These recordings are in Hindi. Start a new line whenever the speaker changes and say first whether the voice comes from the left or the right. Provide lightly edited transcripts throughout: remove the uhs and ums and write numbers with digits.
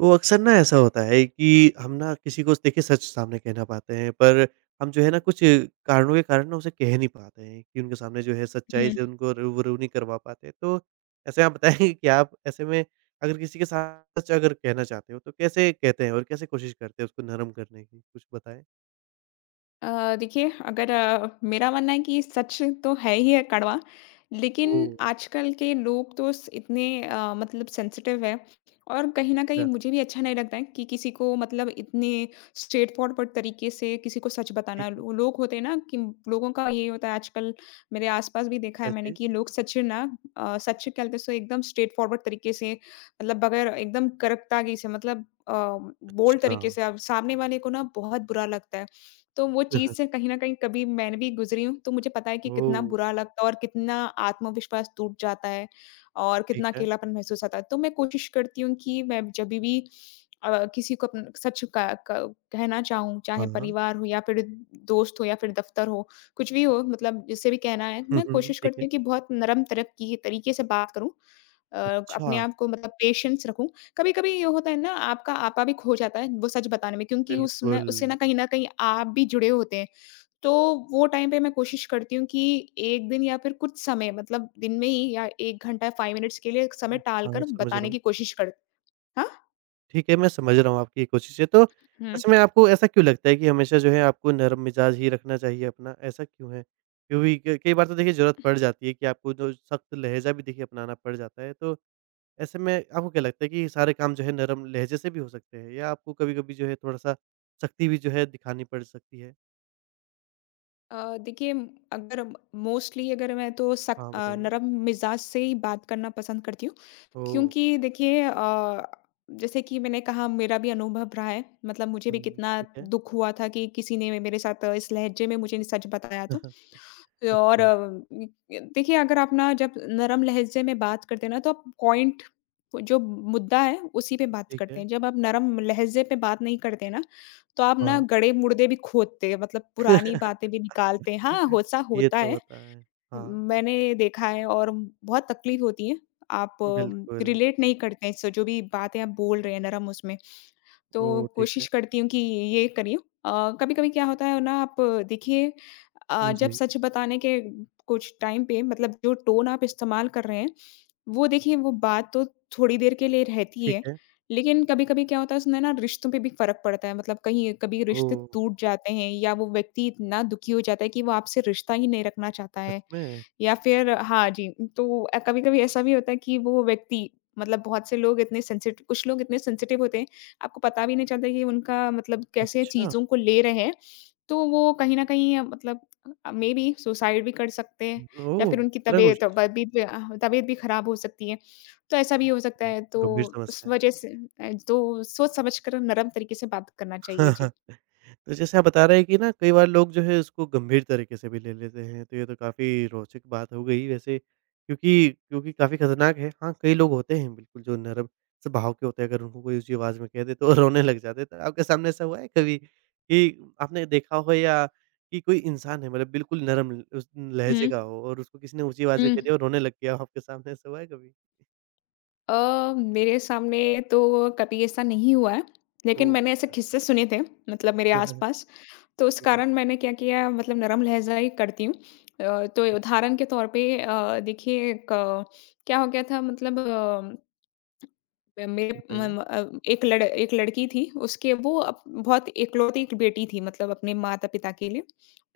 right: वो अक्सर ना ऐसा होता है कि हम ना किसी को देखिए सच सामने कहना पाते हैं, पर हम जो है
left: हुँ,
right: ना कुछ कारणों के कारण ना उसे कह नहीं पाते हैं कि उनके सामने जो है सच्चाई से उनको रूबरू नहीं करवा पाते। तो ऐसे आप बताएँगे कि आप ऐसे में अगर किसी के साथ सच अगर कहना चाहते हो तो कैसे कहते हैं और कैसे कोशिश करते हैं उसको नरम करने की? कुछ बताएँ?
left: देखिए, अगर मेरा मानना है कि सच तो है ही है कड़वा, लेकिन
right: ओह!
left: आजकल के लोग तो स इतने मतलब सेंसिटिव है। और कहीं न कहीं
right: अच्छा,
left: मुझे भी अच्छा नहीं लगता है कि किसी को मतलब इतने स्ट्रेट फॉरवर्ड तरीके से किसी को सच बताना।
right: ठीक है।
left: लो लोग होते हैं ना कि लोगों का ये होता है आजकल। मेरे आस-पास भी देखा है
right: क्या
left: मैंने
right: चीज़?
left: कि लोग सच ना सच क्या बोलते हैं सो एकदम स्ट्रेट फॉरवर्ड तरीके से, मतलब बगैर एकदम करकतागी से मतलब बोल्ड
right: अच्छा।
left: तरीके से, अब सामने वाले को ना बहुत बुरा लगता है। तो वो चीज़ से कहीं न कहीं कभी मैंने भी गुज़री हूँ, तो मुझे पता है कि कितना
right: ओह!
left: बुरा लगता है और कितना आत्मविश्वास टूट जाता है और
right: ठीक
left: कितना
right: है।
left: अकेलापन महसूस होता है। तो मैं कोशिश करती हूँ कि मैं जभी भी किसी को अपन सच का क कहना चाहूँ, चाहे
right: हाँ।
left: परिवार हो या फिर दोस्त हो या फिर दफ़्तर हो, कुछ भी हो, मतलब जिससे भी कहना है,
right: हुँ,
left: मैं
right: हुँ।
left: कोशिश
right: ठीक
left: करती
right: है।
left: हूँ कि बहुत नरम तरक की तरीके से बात करूँ। अ,
right: अच्छा,
left: अपने आप को मतलब पेशेंस रखूँ। कभी-कभी ये होता है ना, आपका आपा भी खो जाता है वो सच बताने में, क्योंकि उसने
right: बिल्कुल।
left: उससे ना कहीं न कहीं आप भी जुड़े होते हैं। तो वो टाइम पे मैं कोशिश करती हूँ कि 1 दिन या फिर कुछ समय, मतलब दिन में ही या 1 घंटा 5 मिनट्स के लिए समय
right: हुँ,
left: टाल
right: हाँ,
left: कर
right: समझ रहा
left: बताने
right: हूँ।
left: की कोशिश कर। हाँ?
right: ठीक है, मैं समझ रहा हूँ आपकी ये कोशिशें। तो ऐसे में आपको ऐसा क्यों लगता है कि हमेशा जो है आपको नरम मिजाज ही रखना चाहिए अपना, ऐसा क्यों है? क्योंकि क कई बार तो देखिए ज़रूरत पड़ जाती है कि आपको जो सख्त लहज़ा भी देखिए अपनाना पड़ जाता है। तो ऐसे में आपको क्या लगता है कि सारे काम जो है नरम लहज़े से भी हो सकते हैं या आपको कभी-कभी जो है थोड़ा-सा सख्ती भी जो है दिखानी पड़ सकती है?
left: देखिए, अगर मोस्टली अगर मैं तो
right: हाँ, बताइए।
left: नरम मिजाज से ही बात करना पसंद करती हूँ।
right: ओह!
left: क्योंकि देखिए, जैसे कि मैंने कहा, मेरा भी अनुभव रहा है। मतलब मुझे भी
right: हुँ,
left: कितना
right: ठीक है।
left: दुःख हुआ था कि किसी ने मेरे साथ इस लहज़े में मुझे सच बताया, तो। और
right: अच्छा,
left: इ देखिए, अगर आप ना जब नरम लहज़े में बात करते हैं ना, तो आप पॉइंट, जो मुद्दा है, उसी पे बात
right: ठीक
left: करते
right: है।
left: हैं। जब आप नरम लहज़े पे बात नहीं करते ना, तो आप ना
right: हाँ।
left: गड़े-मुड़दे भी खोदते हैं, मतलब पुरानी बातें भी निकालते हैं। हाँ, हो ऐसा
right: ये
left: होता
right: तो
left: है।
right: होता है। हाँ,
left: मैंने देखा है, और बहुत तकलीफ होती है। आप
right: बिल्कुल।
left: रिलेट नहीं करते हैं, सो जो भी बातें आप बोल रहे हैं नरम उसमें। तो
right: ओह! ठीक है।
left: कोशिश करती हूँ कि ये करी हूँ। कभी-कभी क्या होता है ना, आप देखिए, जब
right: जी।
left: सच बताने के कुछ टाइम पे, मतलब जो टोन आप इस्तेमाल कर रहे हैं, वो देखिए, वो बात तो थोड़ी देर के लिए रहती
right: ठीक
left: है,
right: है।
left: लेकिन कभी-कभी क्या होता है उसमें ना, रिश्तों पे भी फ़र्क पड़ता है। मतलब कहीं कभी रिश्ते
right: ओह!
left: टूट जाते हैं, या वो व्यक्ति इतना दुखी हो जाता है कि वो आपसे रिश्ता ही नहीं रखना चाहता
right: सच
left: है।
right: में?
left: या फिर, हाँ जी, तो कभी-कभी ऐसा भी होता है कि वो व्यक्ति, मतलब बहुत से लोग इतने सेंसिट कुछ लोग इतने सेंसिटिव होते हैं, आपको पता भी नहीं चलता कि उनका मतलब कैसे
right: अच्छा।
left: चीज़ों को ले रहे हैं। तो वो कहीं न कहीं मतलब मेबी सुसाइड भी कर सकते हैं, या फिर
right: ओह!
left: उनकी
right: इतना कुछ?
left: तबीयत तबीयत भी खराब हो सकती है। तो ऐसा भी हो सकता है,
right: गंभीर
left: तो उस
right: समस्या है।
left: वजह से तो सोच समझ कर नरम तरीके से बात करना चाहिए।
right: हाँ,
left: जी।
right: हाँ। तो जैसे आप बता रहे हैं कि ना कई बार लोग जो है उसको गंभीर तरीके से भी ले लेते हैं, तो ये तो काफ़ी रोचक बात हो गई वैसे क्योंकि क्योंकि काफ़ी खतरनाक है। हाँ, कई लोग होते हैं बिल्कुल जो नरम स्वभाव के होते हैं, अगर उनको कोई ऊँची आवाज़ में कह दे तो रोने लग जाते हैं। तो आपके सामने ऐसा हुआ है कभी कि आपने देखा हो या कि कोई इंसान है मतलब बिल्कुल नरम उस लहजे
left: हुँ।
right: का हो और उसको किसी ने ऊँची आवाज़
left: हुँ।
right: में कह दिया और रोने लग गया हो आपके सामने ऐसा हुआ है कभी?
left: मेरे सामने तो कभी ऐसा नहीं हुआ है, लेकिन
right: ओह!
left: मैंने ऐसे
right: अच्छा।
left: किस्से सुने थे, मतलब मेरे आसपास। तो उस
right: ठीक है,
left: कारण मैंने क्या किया, मतलब नरम लहज़ा ही करती हूँ। तो
right: ठीक है।
left: उदाहरण के तौर पे, देखिए क्या हो गया था, मतलब अ, मेरे
right: बताइए।
left: मम अ, एक लड़की थी, उसके वो अप बहुत इकलौती एक बेटी थी, मतलब अपने माता-पिता के लिए।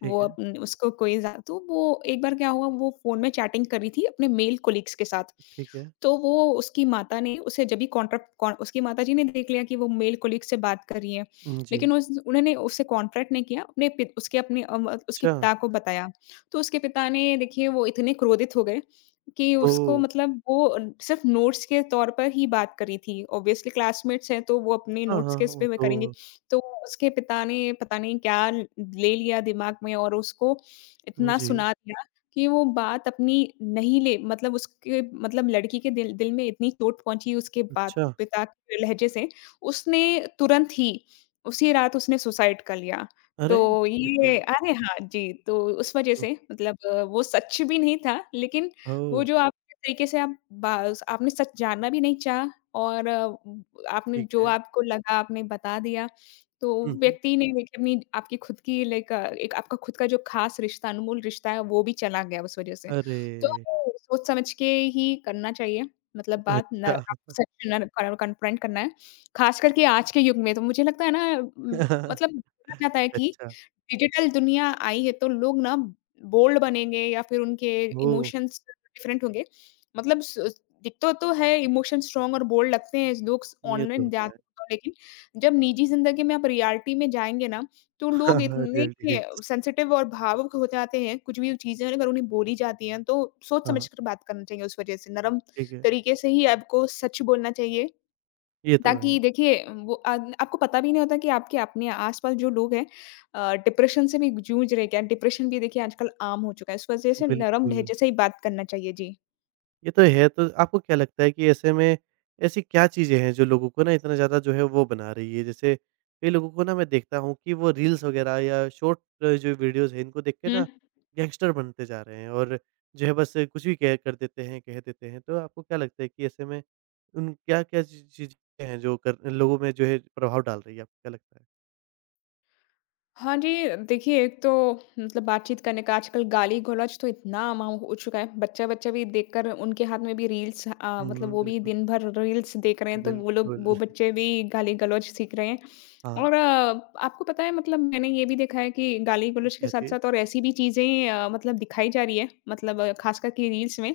left: वो
right: ठीक है,
left: अपन उसको कोई ज़्या तो वो एक बार क्या हुआ, वो फ़ोन में चैटिंग कर रही थी अपने मेल कोलीग्स के साथ।
right: ठीक है।
left: तो वो उसकी माता ने उसे जब भी कॉन्ट्रैक्ट कॉन उसकी माताजी ने देख लिया कि वो मेल कोलीग से बात कर रही है।
right: हुँ, जी।
left: लेकिन उस उन्होंने उससे कॉन्ट्रैक्ट नहीं किया, अपने पित उसके अपने अ, म उसके
right: अच्छा।
left: पिता को बताया। तो उसके पिता ने, देखिए, वो इतने क्रोधित हो गए कि उसको,
right: ओह!
left: मतलब वो सिर्फ़ नोट्स के तौर पर ही बात करी थी। ऑब्वियसली क्लासमेट्स हैं, तो वो अपने
right: हाँ,
left: नोट्स
right: हाँ,
left: के इस
right: वो
left: पे वे करेंगे।
right: तो
left: तो उसके पिता ने पता नहीं क्या ल ले लिया दिमाग में, और उसको इतना
right: जी,
left: सुना दिया कि वो बात अपनी नहीं ले मतलब उसके मतलब लड़की के दिल दिल में इतनी चोट पहुँची, उसके बाद
right: अच्छा।
left: पिता के लहज़े से, उसने तुरंत ही उसी रात उसने सुसाइड कर लिया।
right: अरे!
left: तो
right: ये तो
left: ये अरे! हाँ जी, तो उस वज़ह
right: हुँ,
left: से, मतलब वो सच भी नहीं था, लेकिन वो,
right: ओह!
left: जो आप, जिस तरीके से आप बाज़ आपने सच जानना भी नहीं चाहा, और आपने
right: ठीक
left: जो
right: है।
left: आपको लगा आपने बता दिया, तो
right: हुँ, हुँ।
left: व्यक्ति ने, देखिए, अपनी आपकी खुद की लाइक एक आपका खुद का जो ख़ास रिश्ता, अनमोल रिश्ता है, वो भी चला गया उस वज़ह से।
right: अरे!
left: तो हमें सोच समझ के ही करना चाहिए, मतलब बात न,
right: अच्छा।
left: आपको सच न कर कन्फ्रंट करना है। ख़ास करके आज के युग में तो मुझे लगता है ना, मतलब बोला जाता है कि
right: अच्छा,
left: डिजिटल दुनिया आई है, तो लोग ना बोल्ड बनेंगे, या फिर उनके
right: ओह!
left: इमोशंस डिफरेंट होंगे। मतलब स दिखता तो है, इमोशन स्ट्रॉन्ग और बोल्ड लगते हैं लोग स
right: ये तो
left: ऑनलाइन
right: होता है।
left: जाते हैं तो, लेकिन जब निजी ज़िंदगी में आप रियलिटी में जाएँगे ना, तो
right: हाँ,
left: लोग
right: हाँ,
left: इतने
right: रियलिटी हिट्स।
left: सेंसिटिव और भावुक हो जाते हैं, कुछ भी चीज़ें अगर उन्हें बोली जाती हैं, तो सोच समझ
right: हाँ,
left: कर बात करनी चाहिए उस वजह से। नरम
right: ठीक है।
left: तरीके से ही आपको सच बोलना चाहिए,
right: ये तो
left: ताकि,
right: है,
left: देखिए, वो अन आपको पता भी नहीं होता कि आपके अपने आस-पास जो लोग हैं, डिप्रेशन से भी जूझ रहे हैं क्या? डिप्रेशन भी, देखिए, आजकल आम हो चुका है। इस वजह से नरम
right: बिल्कुल।
left: लहजे से ही बात करना चाहिए। जी।
right: ये तो है, तो आपको क्या लगता है कि ऐसे में ऐसी क्या चीज़ें हैं जो लोगों को ना इतना ज़्यादा जो है वो बना रही है? जैसे कई लोगों को ना मैं देखता हूँ कि वो रील्स वग़ैरह या शॉर्ट जो वीडियोज़ हैं इनको देख के
left: हुँ।
right: ना गैंगस्टर बनते जा रहे हैं और जो है बस कुछ भी कह कर देते हैं, कह देते हैं। तो आपको क्या लगता है कि ऐसे में उन क्या-क्या ची चीज़ें हैं जो कर लोगों में जो है प्रभाव डाल रही है, आपको क्या लगता है?
left: हाँ जी, देखिए, एक तो मतलब बातचीत करने का आजकल, गाली-गलौच तो इतना आम हो चुका है, बच्चा-बच्चा भी देखकर उनके हाथ में भी रील्स, मतलब
right: हुँ,
left: वो भी
right: बिल्कुल,
left: दिन भर रील्स देख रहे हैं, तो वो लोग, वो
right: बिल्कुल।
left: बच्चे भी गाली-गलौच सीख रहे हैं।
right: हाँ,
left: और आपको पता है, मतलब मैंने ये भी देखा है कि गाली-गलौच के
right: क्या चीज़?
left: साथ-साथ और ऐसी भी चीज़ें मतलब दिखाई जा रही है, मतलब ख़ासकर कि रील्स में।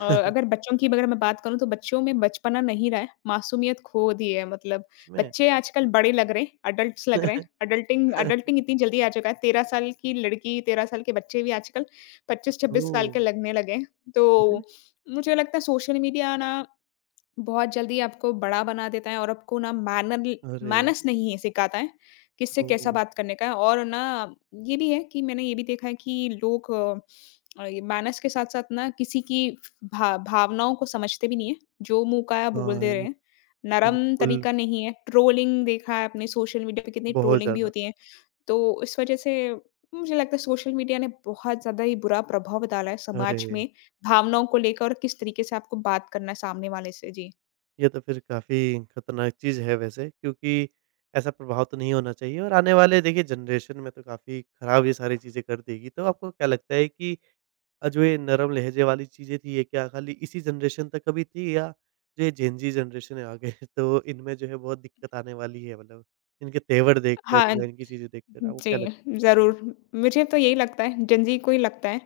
left: अगर बच्चों की, अगर मैं बात करूँ, तो बच्चों में बचपना नहीं रहा है, मासूमियत खो दी है, मतलब
right: सच में?
left: बच्चे आजकल बड़े लग रहे हैं, एडल्ट्स लग रहे हैं। एडल्टिंग एडल्टिंग इतनी जल्दी आ चुका है। 13 साल की लड़की, 13 साल के बच्चे भी आजकल 25-26 साल
right: ओह!
left: के लगने लगे हैं। तो मुझे लगता है सोशल मीडिया ना बहुत जल्दी आपको बड़ा बना देता है, और आपको ना
right: अरे!
left: मैनर्स नहीं है सिखाता है, किससे कैसा
right: ओह!
left: बात करने का है। और ना, ये भी है कि मैंने ये भी देखा है कि लोग ये मैनर्स के साथ-साथ ना किसी की भा भावनाओं को समझते भी नहीं है, जो मुँह का है बोल
right: हाँ,
left: दे रहे
right: ये
left: हैं।
right: तो
left: नरम
right: बिल्कुल,
left: तरीका नहीं है, ट्रोलिंग देखा है आपने सोशल मीडिया पे, कितनी
right: बहुत
left: ट्रोलिंग भी
right: ज़्यादा।
left: होती है। तो इस वजह से मुझे लगता है सोशल मीडिया ने बहुत ज़्यादा ही बुरा प्रभाव डाला है
right: अरे!
left: समाज में, भावनाओं को लेकर और किस तरीके से आपको बात करना है सामने वाले से। जी।
right: ये तो फिर काफ़ी खतरनाक चीज़ है वैसे क्योंकि ऐसा प्रभाव तो नहीं होना चाहिए और आने वाले देखिए जनरेशन में तो काफ़ी खराब ये सारी चीज़ें कर देगी। तो आपको क्या लगता है कि जो ये नरम लहजे वाली चीज़ें थी, ये क्या खाली इसी जनरेशन तक कभी थी या जो ये जेन ज़ी जनरेशन है आगे तो इनमें जो है बहुत दिक्कत आने वाली है मतलब इनके तेवर देखकर
left: हाँ,
right: या इनकी चीज़ें देखकर आपको क्या लगता है?
left: जी, ज़रूर। मुझे तो यही लगता है, जेन ज़ी को ही लगता है,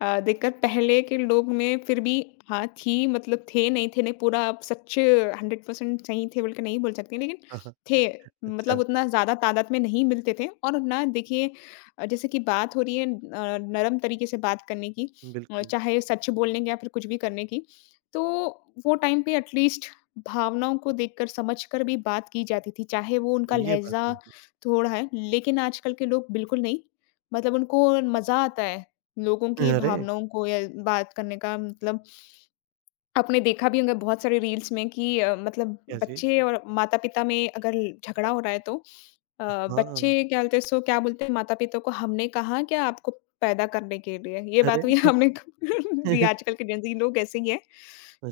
left: देखकर, पहले के लोग में फिर भी, हाँ, थी, मतलब थे, नहीं पूरा, आप सच 100% सही थे बोल के नहीं बोल सकते, लेकिन
right: हाँ, हाँ।
left: थे। मतलब
right: अच्छा,
left: उतना ज़्यादा तादाद में नहीं मिलते थे, और ना, देखिए, जैसे कि बात हो रही है, नरम तरीके से बात करने की,
right: बिल्कुल।
left: चाहे सच बोलने की या फिर कुछ भी करने की। तो वो टाइम पे एटलीस्ट भावनाओं को देखकर, समझकर भी बात की जाती थी, चाहे वो उनका
right: ये बात तो
left: लहज़ा
right: है।
left: थोड़ा है, लेकिन आजकल के लोग बिल्कुल नहीं, मतलब उनको मज़ा आता है, लोगों की
right: अरे!
left: भावनाओं को, या बात करने का मतलब, आपने देखा भी होगा बहुत सारे रील्स में कि मतलब
right: क्या चीज़?
left: बच्चे और माता-पिता में अगर झगड़ा हो रहा है, तो बच्चे
right: हाँ।
left: क्या बोलते हैं, सो क्या बोलते हैं माता-पिता को, हमने कहा क्या आपको पैदा करने के लिए? ये
right: अरे!
left: बात हुई हमने। जी, आजकल के जेनज़ी लोग ऐसे ही हैं।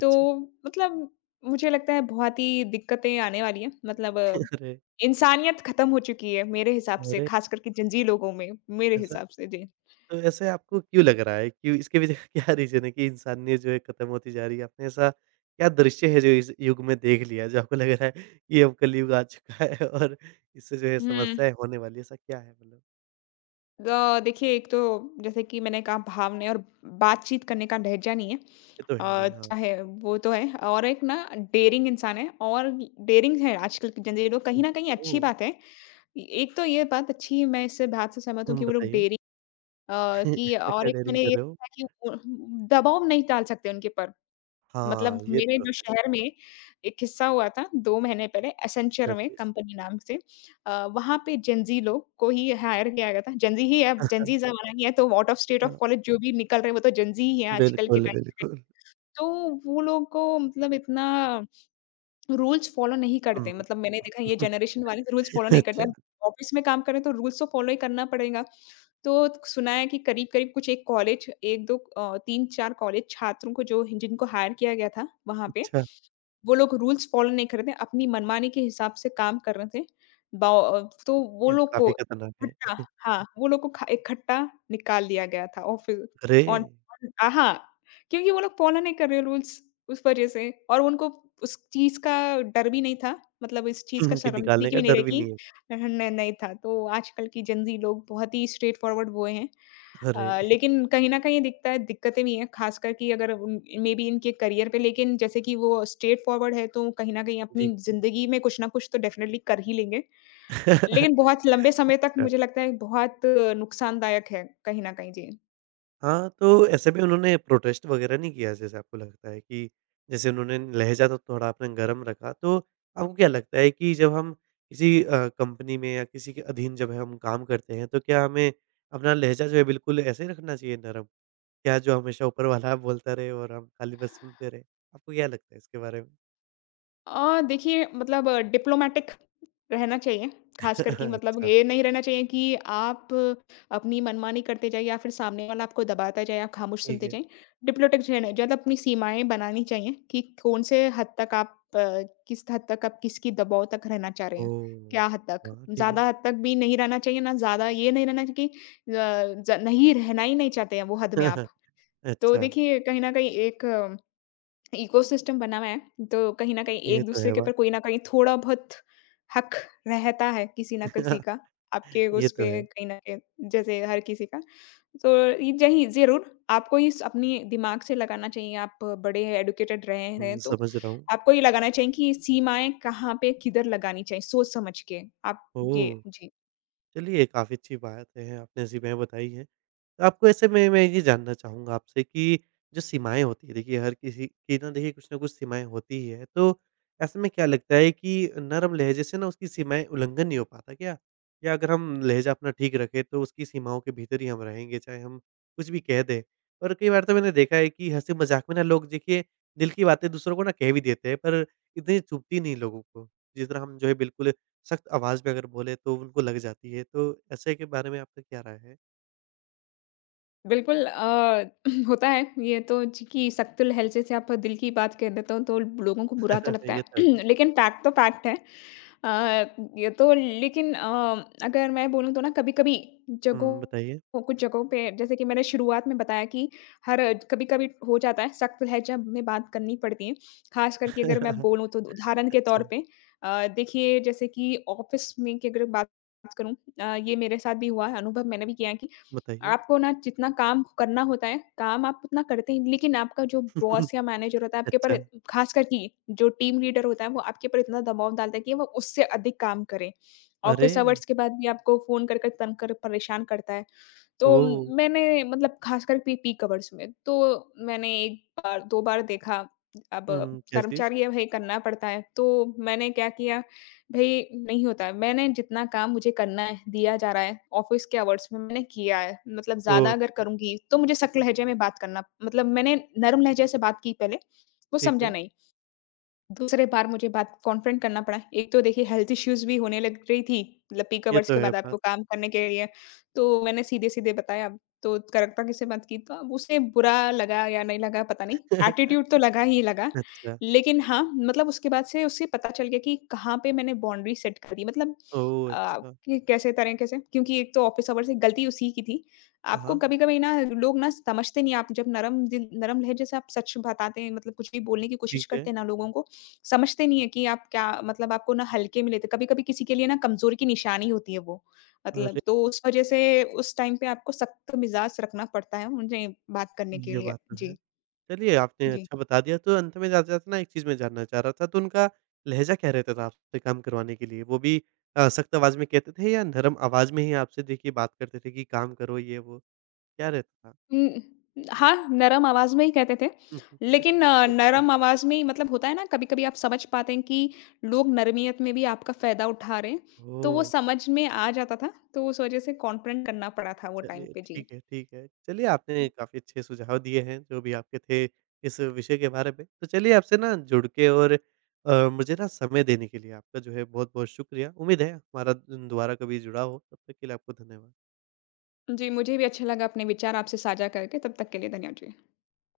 left: तो मतलब मुझे लगता है बहुत ही दिक्कतें आने वाली हैं। मतलब
right: अरे!
left: इंसानियत खत्म हो चुकी है मेरे हिसाब से,
right: अरे!
left: खास करके ज़िंजी लोगों में, मेरे
right: ऐसा
left: हिसाब से। जी।
right: तो ऐसे आपको क्यों लग रहा है? क्यों इसके पीछे क्या रीज़न है कि इंसानियत जो है खत्म होती जा रही है? आपने ऐसा क्या दृश्य है जो इस युग में देख लिया जो आपको लग रहा है कि अब कलयुग आ चुका है और इससे जो है
left: हुँ।
right: समस्याएँ होने वाली है, ऐसा क्या है मतलब?
left: देखिए एक तो जैसे कि मैंने कहा भावनाएँ और बातचीत करने का लहज़ा नहीं है।
right: ये तो है नहीं, हाँ।
left: चाहे वो तो है और एक ना डेयरिंग इंसान है और डेयरिंग है आजकल के ज़िंजी लोग, कहीं
right: हुँ,
left: न कहीं अच्छी
right: ओह!
left: बात है। एक तो ये बात अच्छी मैं इस बात से सहमत हूँ
right: हुँ,
left: कि वो लोग
right: बताइए।
left: डेयरिंग कि
right: ऐसा
left: और
right: क्या
left: एक
right: डेयरिंग
left: मैंने ये
right: कर रहे हो?
left: देखा कि वो दबाव नहीं डाल सकते उनके ऊपर। मतलब
right: हाँ, ये
left: मेरे
right: तो
left: जो
right: है।
left: शहर में एक किस्सा हुआ था 2 महीने पहले एसेंचर
right: क्या
left: में
right: चीज़?
left: कंपनी नाम से, वहाँ पे जेन ज़ी लोग को ही हायर किया गया था। जेन ज़ी ही है, जेन ज़ी ज़माना ही है तो आउट ऑफ स्टेट
right: हाँ,
left: ऑफ कॉलेज जो भी निकल रहे हैं वो तो जेन ज़ी ही है आजकल के
right: बिल्कुल,
left: टाइम।
right: बिल्कुल।
left: तो वो लोग को मतलब इतना रूल्स फॉलो नहीं करते।
right: हुँ।
left: मतलब मैंने देखा ये जनरेशन वाले रूल्स फॉलो नहीं करते। अब
right: अच्छा,
left: ऑफ़िस में काम कर रहे हैं तो रूल्स तो फॉलो ही करना पड़ेगा। तो सुना है कि करीब-करीब कुछ 1 कॉलेज 1 2 3-4 कॉलेज छात्रों को जो जिनको हायर किया गया था वहाँ पे,
right: अच्छा।
left: वो लोग रूल्स फ़ॉलो नहीं कर रहे थे, अपनी मनमानी के हिसाब से काम कर रहे थे। तो वो
right: ये तो
left: लोग को
right: काफ़ी खतरनाक है।
left: खट्टा हाँ, वो लोग को खा इकट्ठा निकाल दिया गया था और फिर
right: अरे!
left: ऑन ऑन अ, हाँ, क्योंकि वो लोग फ़ॉलो नहीं कर रहे रूल्स, उस वजह से और उनको उस चीज़ का डर भी नहीं था, मतलब इस चीज़ का
right: कि निकालने
left: शर्मिंदगी
right: का
left: भी नहीं
right: डर
left: रही
right: भी
left: कि
right: नहीं है।
left: न नहीं था। तो आजकल की जेन ज़ी लोग बहुत ही स्ट्रेट फॉरवर्ड वो हैं।
right: अरे!
left: लेकिन कहीं न कहीं दिखता है दिक्कतें भी हैं, ख़ासकर कि अगर उन मेबी इनके करियर पे लेकिन जैसे कि वो स्ट्रेट फॉरवर्ड है, तो कहीं न कहीं अपनी
right: ठीक है।
left: ज़िंदगी में कुछ ना कुछ तो डेफ़िनेटली कर ही लेंगे। लेकिन बहुत लंबे समय तक
right: अच्छा,
left: मुझे लगता है बहुत नुकसानदायक है, कहीं न कहीं। जी।
right: हाँ, तो ऐसे में उन्होंने प्रोटेस्ट वगैरह नहीं किया जैसे आपको लगता है कि जैसे उन्होंने लहज़ा तो थोड़ा आपने गरम रखा, तो आपको क्या लगता है कि जब हम किसी कंपनी में या किसी के अधीन जब हम काम करते हैं, तो क्या हमें अपना लहज़ा जो है बिल्कुल ऐसे ही रखना चाहिए नरम? क्या जो हमेशा ऊपर वाला बोलता रहे और हम खाली बस सुनते रहें? आपको क्या लगता है इसके बारे में?
left: देखिए मतलब डिप्लोमैटिक रहना चाहिए, ख़ासकर कि मतलब
right: अच्छा,
left: ये नहीं रहना चाहिए कि आप अपनी मनमानी करते जाइए या फिर सामने वाला आपको दबाता जाए, आप खामोश
right: ठीक
left: सुनते
right: है।
left: जाएँ। डिप्लोटिक रहना ज़्यादा अपनी सीमाएँ बनानी चाहिए कि कौन से हद तक आप किस हद तक आप किसकी दबाव तक रहना चाह रहे हैं, क्या
right: ओह!
left: हद तक।
right: हाँ, ठीक है।
left: ज़्यादा हद तक भी नहीं रहना चाहिए, ना ज़्यादा ये नहीं रहना चाहिए कि अ, ज नहीं रहना ही नहीं चाहते हैं वो हद में आप। तो
right: अच्छा,
left: देखिए कहीं न कहीं एक इकोसिस्टम बना हुआ है तो कहीं न कहीं
right: ये तो
left: एक-दूसरे
right: है
left: के ऊपर
right: बात।
left: कोई ना कहीं थोड़ा बहुत हक रहता है किसी ना किसी का, आपके
right: ये
left: उस
right: तो
left: पे
right: है।
left: कहीं न कहीं जैसे हर किसी का। तो ये जही ज़रूर आपको इस अपनी दिमाग से लगाना चाहिए, आप बड़े एडुकेटेड रहे हैं
right: हुँ,
left: तो
right: समझ रहा हूँ।
left: आपको ये लगाना चाहिए कि सीमाएँ कहाँ पे किधर लगानी चाहिए सोच समझ के। आप
right: ओह!
left: ये जी।
right: चलिए, काफ़ी अच्छी बात है, आपने सीमाएँ बताई हैं। तो आपको ऐसे में मैं ये जानना चाहूँगा आपसे कि जो सीमाएँ होती हैं, देखिए हर किसी की ना देखिए कुछ ना कुछ सीमाएँ होती ही है, तो ऐसे में क्या लगता है कि नरम लहज़े से ना उसकी सीमाएँ उल्लंघन नहीं हो पाता क्या? या अगर हम लहज़ा अपना ठीक रखें तो उसकी सीमाओं के भीतर ही हम रहेंगे, चाहे हम कुछ भी कह दें? और कई बार तो मैंने देखा है कि हँसी-मज़ाक में ना लोग देखिए दिल की बातें दूसरों को ना कह भी देते हैं, पर इतनी चुभती नहीं लोगों को। जिस तरह हम जो है बिल्कुल सख्त आवाज़ में अगर बोले तो उनको लग जाती है, तो ऐसे के बारे में आपका क्या राय है?
left: बिल्कुल होता है ये तो जी कि सख्त लहजे जैसे आप दिल की बात कह देते हो तो लोगों को बुरा तो लगता
right: ये
left: है
right: तो है।
left: लेकिन फैक्ट तो फैक्ट है। अ, ये तो लेकिन अगर मैं बोलूँ तो ना कभी-कभी
right: हुँ, बताइए?
left: जगहों कुछ जगहों पे जैसे कि मैंने शुरुआत में बताया कि हर कभी-कभी हो जाता है सख्त लहजा में बात करनी पड़ती है। ख़ास करके अगर मैं बोलूँ तो उदाहरण के
right: अच्छा,
left: तौर पे, देखिए जैसे कि ऑफ़िस में की अगर बात करूँ, ये मेरे साथ भी हुआ है, अनुभव मैंने भी किया है कि
right: बताइए?
left: आपको ना जितना काम करना होता है, काम आप उतना करते हैं, लेकिन आपका जो बॉस या मैनेजर होता है, आपके
right: अच्छा,
left: ऊपर खासकर कि जो टीम लीडर होता है, वो आपके ऊपर इतना दबाव डालता है कि वो उससे अधिक काम करें।
right: अरे!
left: ऑफ़िस आवर्स के बाद भी आपको फ़ोन कर कर तंग कर परेशान करता है। तो
right: ओह!
left: मैंने मतलब खासकर पी पीक आवर्स में, तो मैंने 1 बार, 2 बार देखा, अब
right: हुँ, क्या चीज़?
left: कर्मचारी अब है करना पड़ता है। तो मैंने क्या किया भई नहीं होता है। मैंने जितना काम मुझे करना है, दिया जा रहा है, ऑफ़िस के आवर्स में मैंने किया है। मतलब
right: ओह!
left: ज़्यादा अगर
right: अच्छा,
left: करूँगी, तो मुझे सख्त लहजे में बात करना मतलब मैंने नरम लहजे से बात की पहले, वो
right: ठीक
left: समझा
right: है।
left: नहीं। दूसरे बार मुझे बात कॉन्फ्रंट करना पड़ा। एक तो देखिए हेल्थ इश्यूज़ भी होने लग रही थी, मतलब पीक
right: ये
left: आवर्स
right: तो
left: के
right: है
left: बाद आपको
right: बात।
left: काम करने के लिए। तो मैंने सीधे-सीधे बताया, तो कड़कता से बात की तो अब उसे बुरा लगा या नहीं लगा पता नहीं, एटीट्यूड तो लगा।
right: अच्छा,
left: लेकिन हाँ, मतलब उसके बाद से उसे पता चल गया कि कहाँ पे मैंने बाउंड्री सेट कर दी मतलब
right: ओह!
left: अ,
right: अच्छा।
left: कि कैसे तरीके से क्योंकि एक तो ऑफ़िस आवर्स से गलती उसी की थी। आपको
right: हाँ,
left: कभी-कभी ना लोग समझते नहीं आप जब नरम लहजे से आप सच बताते हैं मतलब कुछ भी बोलने की कोशिश
right: ठीक
left: करते
right: है।
left: हैं ना लोगों को, समझते नहीं है कि आप क्या मतलब आपको ना हल्के में लेते कभी-कभी किसी के लिए ना कमज़ोरी की निशानी होती है वो। मतलब
right: अरे!
left: तो उस वज़ह से उस टाइम पे आपको सख्त मिज़ाज रखना पड़ता है उन्हें बात करने के
right: ये
left: लिए।
right: बात तो है।
left: जी,
right: चलिए, आपने
left: जी।
right: अच्छा बता दिया। तो अंत में जाते जाते ना एक चीज़ मैं जानना चाह रहा था, तो उनका लहज़ा क्या रहता था आपसे काम करवाने के लिए? वो भी सख्त आवाज़ में कहते थे या नरम आवाज़ में ही आपसे देखिए बात करते थे कि काम करो ये वो? क्या रहता था?
left: हुँ, हाँ, नरम आवाज़ में ही कहते थे।
right: हुँ, हुँ।
left: लेकिन
right: अच्छा।
left: नरम आवाज़ में ही मतलब होता है ना कभी-कभी आप समझ पाते हैं कि लोग नरमियत में भी आपका फ़ायदा उठा रहे हैं, तो वो
right: ओह!
left: समझ में आ जाता था, तो उस वज़ह से कॉन्फिडेंट करना पड़ा था वो टाइम
right: चलिए
left: पे जी।
right: ठीक है, ठीक है। चलिए आपने काफ़ी अच्छे सुझाव दिए हैं, जो भी आपके थे इस विषय के बारे में। तो चलिए आपसे ना जुड़ के और मुझे ना समय देने के लिए आपका जो है बहुत-बहुत शुक्रिया। उम्मीद है हमारा दोबारा कभी जुड़ा हो, तब तक के लिए आपको धन्यवाद।
left: जी, मुझे भी अच्छा लगा अपने विचार आपसे साझा करके, तब तक के लिए धन्यवाद जी।